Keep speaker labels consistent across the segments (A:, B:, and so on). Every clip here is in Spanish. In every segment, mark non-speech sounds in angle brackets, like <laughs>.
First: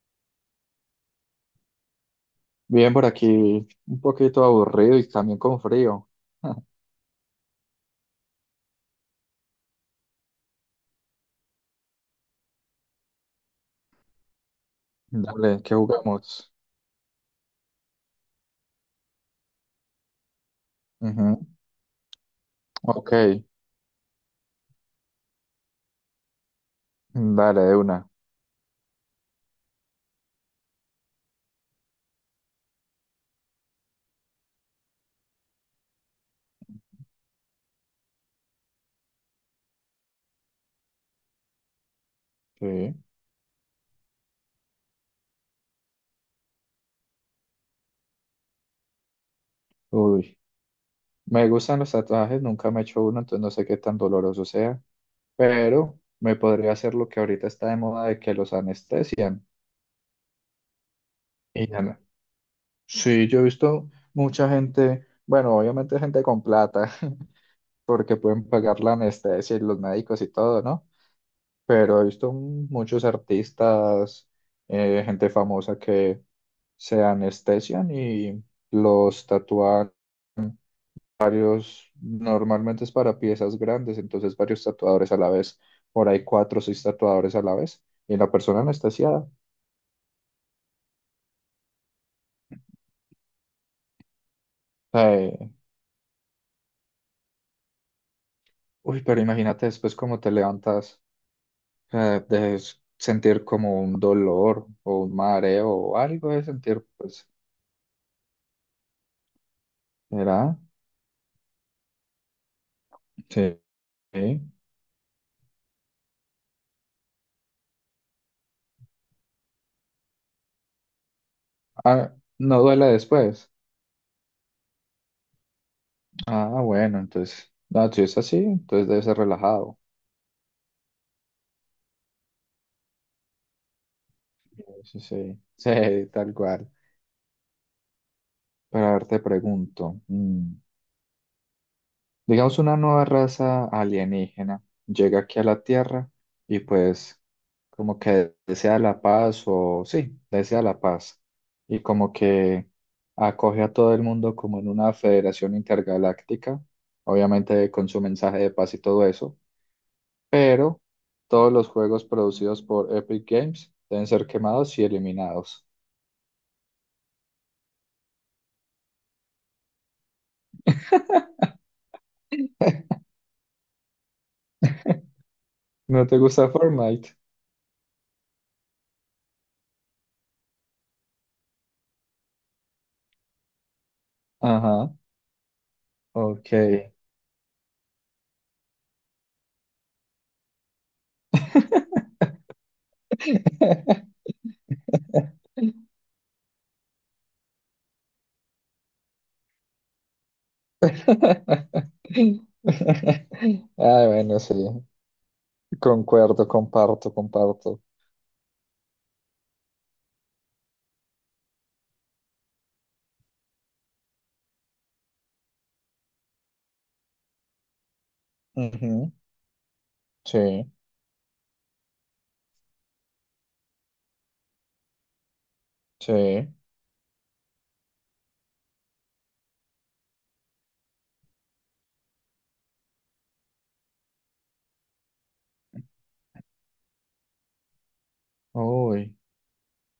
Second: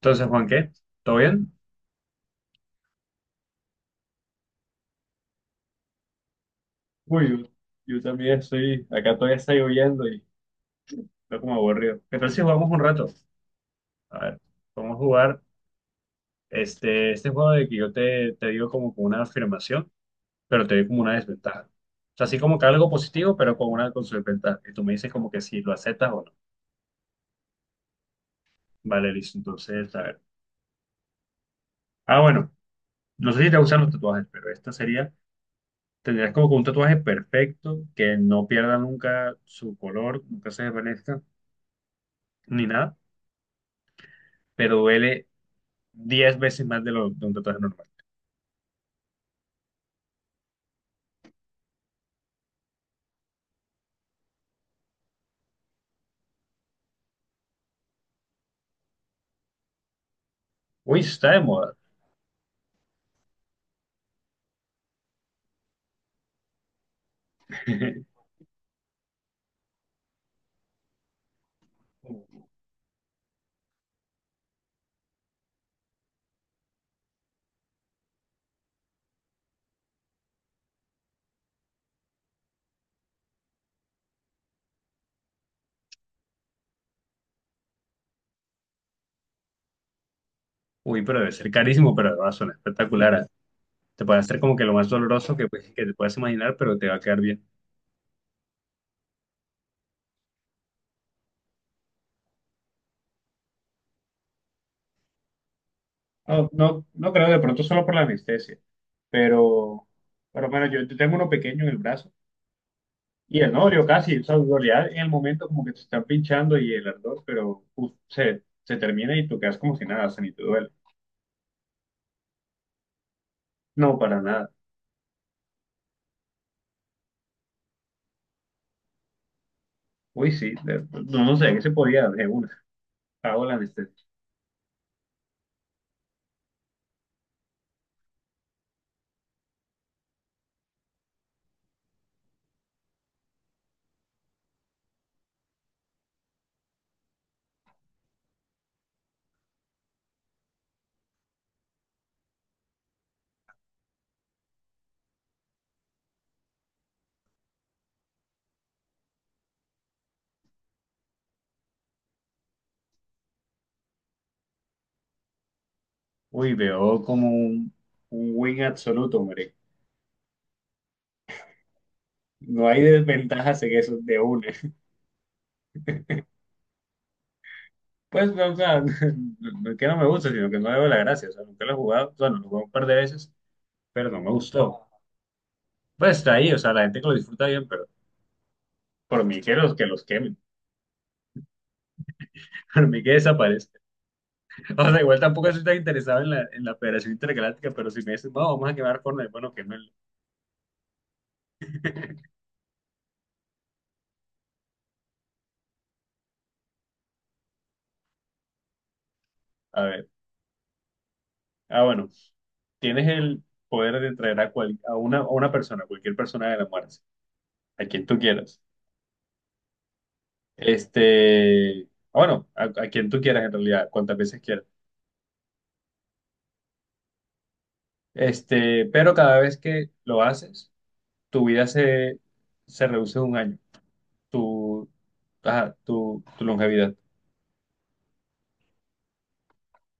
A: Entonces, Juan, ¿qué? ¿Todo bien?
B: Bien, por aquí un poquito aburrido y también con frío. <laughs>
A: Uy, yo también estoy, acá todavía está lloviendo y estoy como aburrido. ¿Qué tal si jugamos un rato? A ver, vamos a jugar
B: Dale, ¿qué jugamos?
A: este juego de que yo te digo como con una afirmación, pero te doy como una
B: Ujú.
A: desventaja. O sea, así como que algo
B: Ok,
A: positivo, pero con una con su desventaja. Y tú me dices como que si lo aceptas o no.
B: dale, de una.
A: Vale, listo. Entonces, a ver. Ah, bueno, no sé si te gustan los tatuajes, pero esta sería, tendrías como que un tatuaje perfecto, que no pierda nunca su color, nunca se desvanezca, ni
B: Sí.
A: nada. Pero duele 10 veces más de un tatuaje normal.
B: Uy, me gustan los tatuajes, nunca me he hecho uno, entonces no sé qué tan doloroso sea, pero me podría hacer lo que ahorita está de moda de que los anestesian.
A: Uy, eso está de
B: Y
A: moda.
B: ya no- Sí, yo he visto mucha gente, bueno, obviamente gente con plata, <laughs> porque
A: <laughs>
B: pueden pagar la anestesia y los médicos y todo, ¿no? Pero he visto muchos artistas, gente famosa que se anestesian y los tatúan varios. Normalmente es para piezas grandes, entonces varios tatuadores a la vez, por ahí cuatro o seis tatuadores a la vez, y la persona anestesiada.
A: Uy, pero debe ser carísimo, pero va a sonar espectacular. ¿Ah? Te puede hacer como que lo más doloroso que,
B: eh,
A: pues, que te puedas imaginar, pero te va a quedar bien.
B: Uy, pero imagínate después cómo te levantas. De sentir como un dolor o un mareo o algo de
A: No,
B: sentir,
A: no, no creo,
B: pues,
A: de pronto solo por la anestesia, pero, pero
B: ¿será?
A: bueno, yo tengo uno pequeño en el brazo y el no
B: Sí.
A: dolió casi, o sea,
B: Sí.
A: dolía en el momento como que te están pinchando y el ardor, pero uf, se termina y tú quedas como si nada, o sea, ni te duele.
B: Ah, no duele después.
A: No, para nada.
B: Ah, bueno, entonces, no, si es así, entonces debe ser relajado.
A: Uy, sí, no, no sé, ¿qué se podía de una? Hago la anestesia.
B: Sí, sí, <laughs> sí, tal cual. Pero a ver, te pregunto, digamos una nueva raza alienígena llega aquí a la Tierra y pues como que desea la paz o sí, desea la paz, y como que acoge a todo el mundo como en una federación intergaláctica, obviamente con su mensaje de paz y todo eso. Pero todos los juegos producidos por Epic Games deben ser quemados y eliminados.
A: Uy, veo como un win absoluto, hombre. No hay desventajas en eso de una.
B: ¿No te gusta Fortnite?
A: Pues, no, o sea, <laughs> no es que no me gusta, sino que no le veo la gracia. O sea, nunca lo he jugado. Bueno, lo jugué un par de veces, pero no me gustó.
B: Ajá,
A: Pues está ahí,
B: ok.
A: o sea, la gente que lo disfruta bien, pero por mí que que los quemen, <laughs> por mí que desaparezca.
B: <laughs>
A: O sea, igual tampoco estoy tan interesado en en la Federación Intergaláctica, pero si me dicen, no, vamos a quemar Fortnite, bueno, quémelo.
B: Ah, bueno, sí, concuerdo, comparto, comparto.
A: A ver. Ah, bueno, tienes el poder de traer a una persona, cualquier persona de la muerte, a quien tú quieras.
B: Ujú. Sí,
A: Este, bueno, a quien tú quieras en realidad, cuantas veces quieras.
B: sí.
A: Este, pero cada vez que lo haces, tu vida se reduce un año, tu, ajá, tu longevidad.
B: Uy.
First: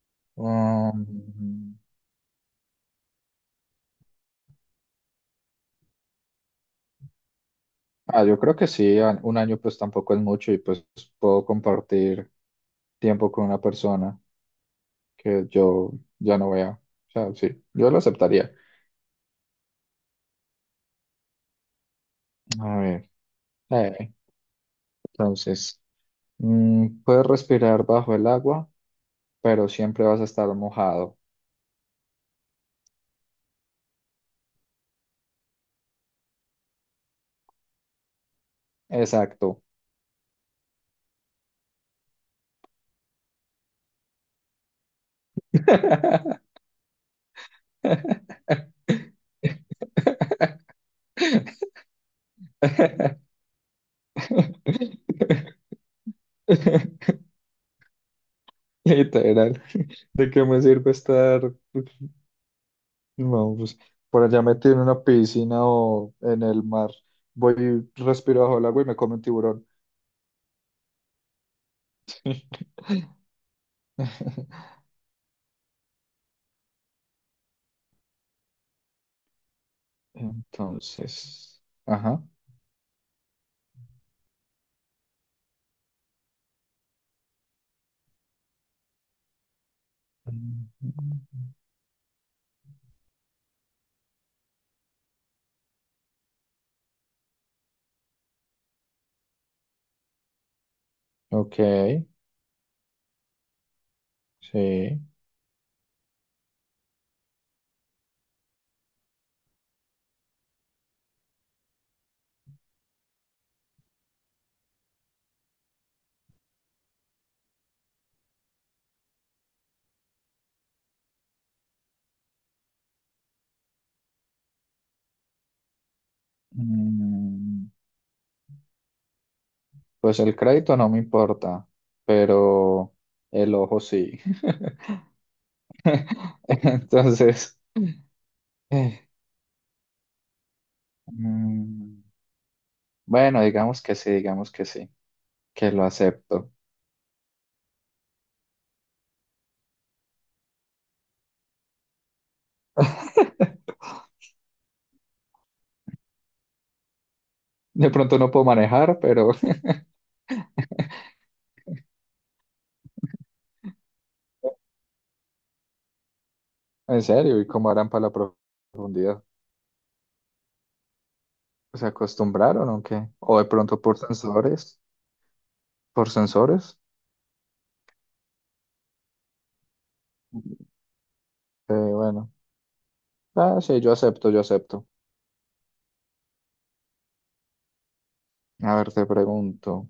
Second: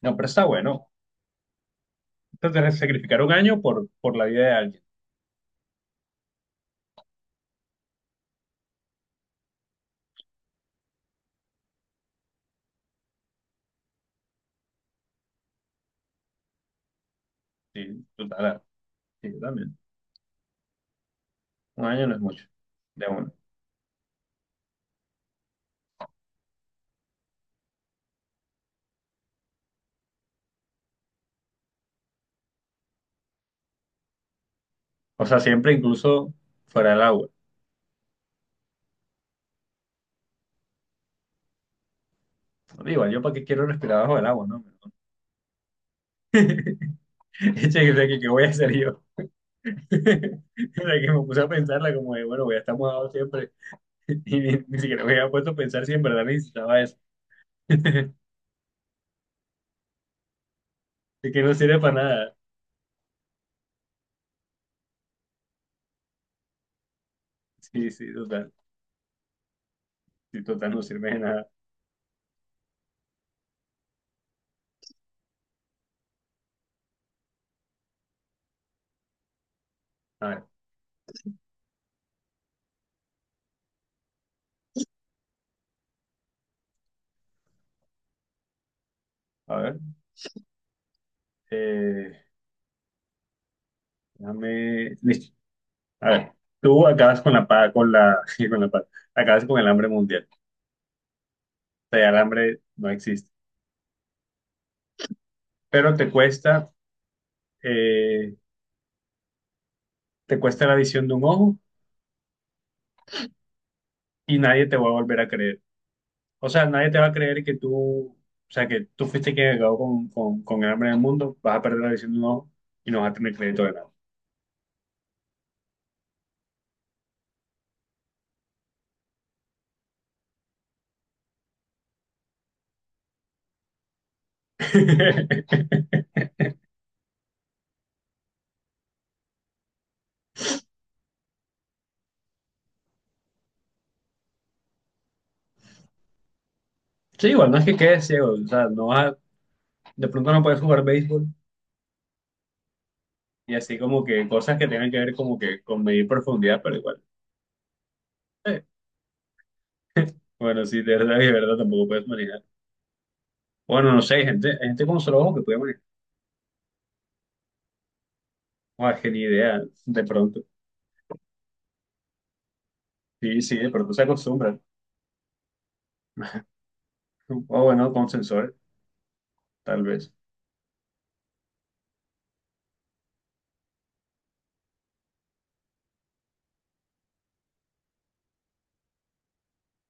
A: No, pero está bueno.
B: um,
A: Entonces, sacrificar un año por la vida de alguien.
B: ah, yo creo que sí. Un año pues tampoco es mucho y pues puedo compartir tiempo con una persona que yo ya no vea. O sea, sí, yo lo
A: Sí,
B: aceptaría.
A: total, sí, yo también. Un año no es mucho,
B: A
A: de
B: ver,
A: uno.
B: eh, entonces, puedes respirar bajo el agua, pero siempre vas a estar mojado.
A: O sea, siempre incluso fuera del agua.
B: Exacto.
A: Digo, yo para qué quiero respirar bajo el agua, ¿no?
B: <laughs>
A: <laughs> Eche, ¿qué voy a hacer yo? <laughs> La que me puse a pensarla como de, bueno, voy a estar mudado siempre. <laughs> Y ni, ni siquiera me había puesto a pensar si en verdad necesitaba eso. <laughs> De
B: Literal, ¿de qué me sirve
A: que
B: estar?
A: no sirve para nada.
B: No, pues por allá metido en una piscina o en el mar, voy
A: Sí,
B: y
A: sí,
B: respiro
A: total.
B: bajo el agua y me come un tiburón.
A: Sí, total, no sirve de nada.
B: <laughs>
A: A ver,
B: Entonces, ajá.
A: a ver.
B: Mm,
A: Eh, Déjame. Listo. A ver. Tú acabas con la paz, con la, <laughs> con la paz. Acabas con el hambre mundial.
B: ok,
A: O sea, ya el hambre no existe.
B: sí.
A: Pero eh, te cuesta la visión de un ojo y nadie te va a volver a creer. O sea, nadie te va a creer que tú, o sea, que tú fuiste quien acabó con el hambre en el mundo, vas a perder la visión de un ojo y no vas a tener crédito de nada.
B: Mm, Pues el crédito no me importa, pero el ojo sí.
A: <laughs>
B: <laughs> Entonces, eh, mm, bueno, digamos que sí, que lo acepto.
A: Sí, igual, no es que quedes ciego, o sea, no vas a- de pronto no puedes jugar béisbol y así
B: <laughs>
A: como que cosas que tengan que ver como que con medir profundidad, pero igual.
B: De pronto no puedo
A: eh,
B: manejar, pero
A: bueno, sí, de
B: <laughs>
A: verdad y de verdad tampoco puedes manejar. Bueno, no sé, hay gente con solo ojo que puede manejar.
B: en serio, ¿y cómo harán para la
A: O es que ni
B: profundidad?
A: idea, de pronto.
B: ¿Se acostumbraron o qué? O
A: Sí,
B: de
A: sí, de
B: pronto
A: pronto
B: por
A: se acostumbran.
B: sensores, por sensores.
A: O bueno, con sensores, tal vez.
B: Bueno, ah, sí, yo acepto, yo acepto. A ver, te pregunto,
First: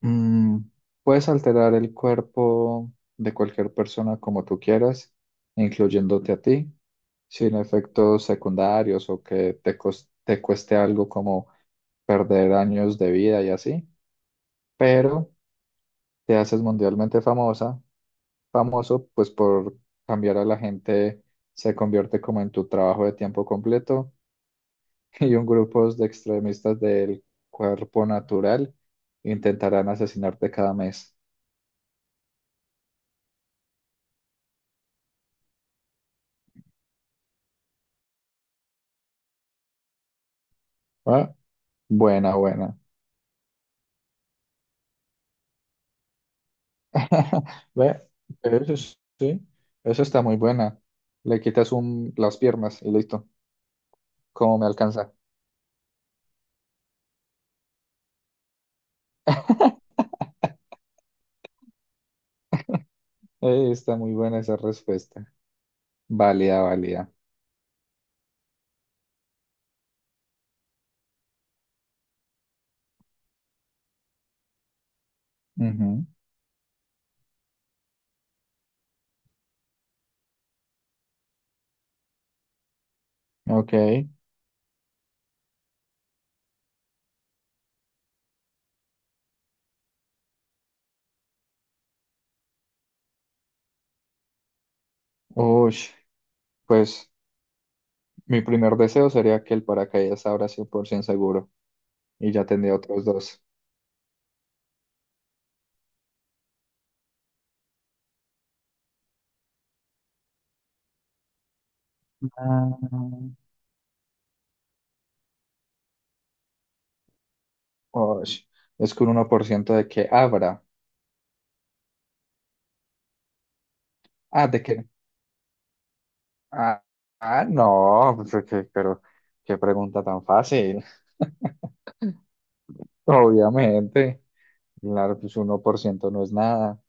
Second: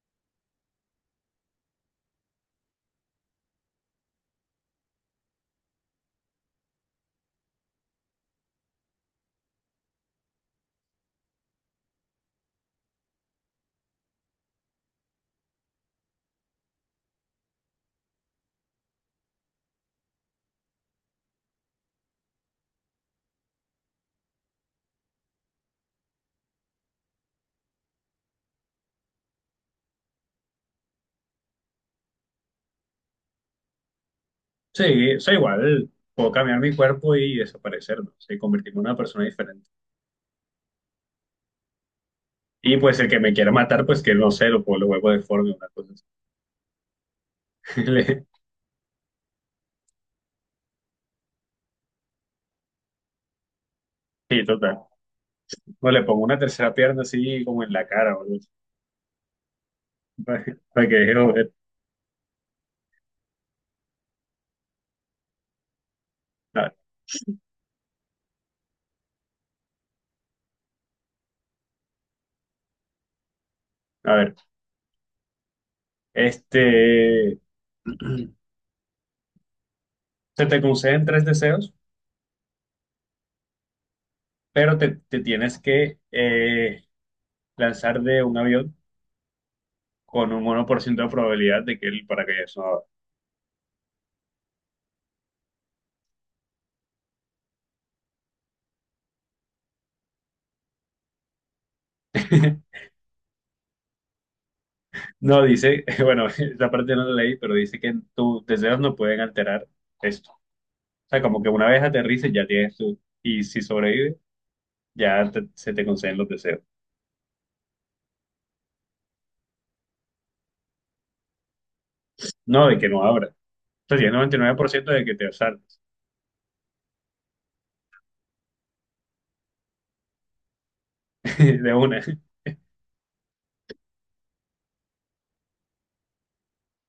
B: mm, ¿puedes alterar el cuerpo de cualquier persona como tú quieras, incluyéndote a ti, sin efectos secundarios o que te cueste algo como perder años de vida y así? Pero te haces mundialmente famosa famoso, pues por cambiar a la gente, se convierte como en tu trabajo de tiempo completo <laughs> y un grupo de extremistas del cuerpo natural intentarán asesinarte cada mes.
A: Sí, o sea, igual puedo cambiar mi cuerpo y desaparecer, ¿no? Sé, convertirme en una persona diferente.
B: Ah, buena, buena.
A: Y pues el que me quiera matar, pues que no sé, lo vuelvo deforme, una cosa así.
B: <laughs>
A: <laughs>
B: Ve,
A: Le-
B: sí, eso está muy buena. Le quitas las piernas y listo.
A: Sí,
B: ¿Cómo me
A: total.
B: alcanza?
A: O le pongo una tercera pierna así como en la cara, o algo así, <laughs> para,
B: <laughs>
A: para que deje de joder.
B: Está muy buena esa respuesta. Válida,
A: A,
B: válida.
A: a ver,
B: Ujú.
A: este, <clears throat> se te conceden tres deseos,
B: Ok.
A: pero te tienes que lanzar de un avión con un 1% de probabilidad de que el paracaídas no abra.
B: Uy, pues mi primer deseo sería que el paracaídas abra 100% seguro y ya
A: <laughs>
B: tendría otros dos.
A: No dice, <laughs> bueno, esa parte no la leí, pero dice que tus deseos no pueden alterar esto. O sea, como que una vez aterrices ya
B: Ah,
A: tienes y si sobrevives, se te conceden los deseos.
B: osh, es que un 1% de que abra.
A: No, de que no abra. O sea, tienes noventa y
B: Ah,
A: nueve
B: de
A: por
B: que.
A: ciento de que te saltes
B: Ah, ah, no, pues, ok, pero qué pregunta tan fácil.
A: <laughs>
B: <laughs>
A: de una.
B: Obviamente. Claro, pues 1% no es nada.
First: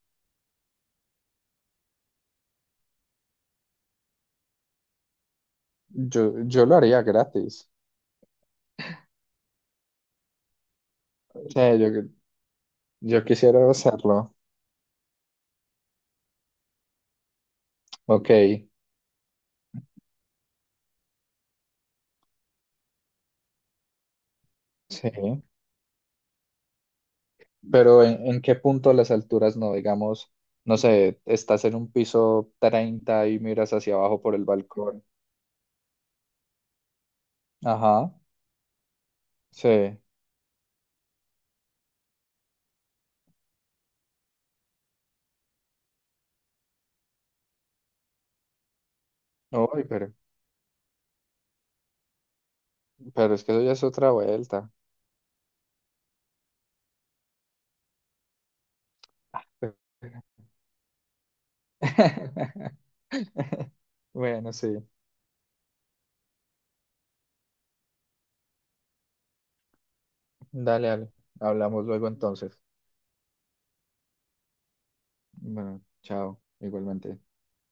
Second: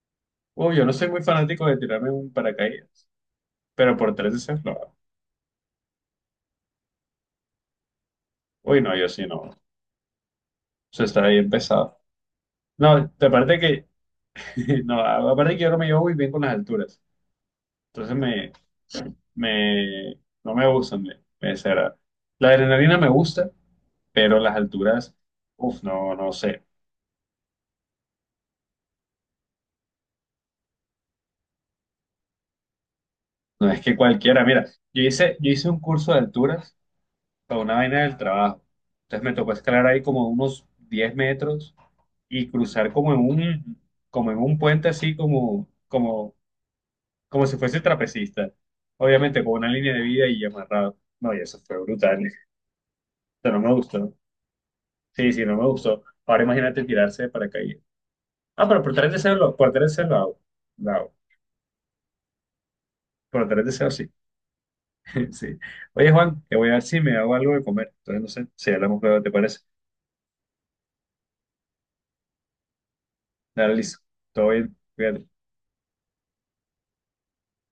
A: Uy, yo no soy muy fanático de tirarme un paracaídas, pero por tres deseos lo hago.
B: Yo lo haría gratis.
A: Uy, no, yo sí no. Eso está bien
B: O sea, yo,
A: pesado. No,
B: yo
A: aparte
B: quisiera
A: que,
B: hacerlo.
A: <laughs> no, aparte que yo no me llevo muy bien con las alturas. Entonces
B: Ok,
A: me, no me gustan, me desagradan. La adrenalina me gusta, pero las alturas,
B: sí.
A: uff, no, no sé.
B: Pero ¿en qué punto las alturas no? Digamos, no sé, estás en un piso 30 y
A: No
B: miras
A: es que
B: hacia abajo por
A: cualquiera,
B: el
A: mira, yo
B: balcón.
A: hice, yo hice un curso de alturas para una vaina
B: Ajá,
A: del trabajo. Entonces me tocó escalar
B: sí.
A: ahí como unos 10 metros y cruzar como en como en un puente así como si fuese trapecista. Obviamente con una
B: Uy,
A: línea de
B: pero,
A: vida y amarrado. No, y eso fue brutal.
B: pero es que
A: Pero
B: eso
A: no me
B: ya es otra
A: gustó.
B: vuelta.
A: Sí, sí, no me gustó. Ahora imagínate tirarse de paracaídas. Ah, pero por tres deseos, por tres deseos lo hago. Lo hago.
B: <laughs>
A: Por tres deseos, sí.
B: Bueno, sí.
A: <laughs> Sí. Oye, Juan, que voy a ver si me hago algo de comer. Entonces, no sé, si hablamos luego, ¿te parece?
B: Dale, dale. Hablamos luego entonces.
A: Dale, listo. Todo bien. Cuídate.
B: Bueno, chao, igualmente.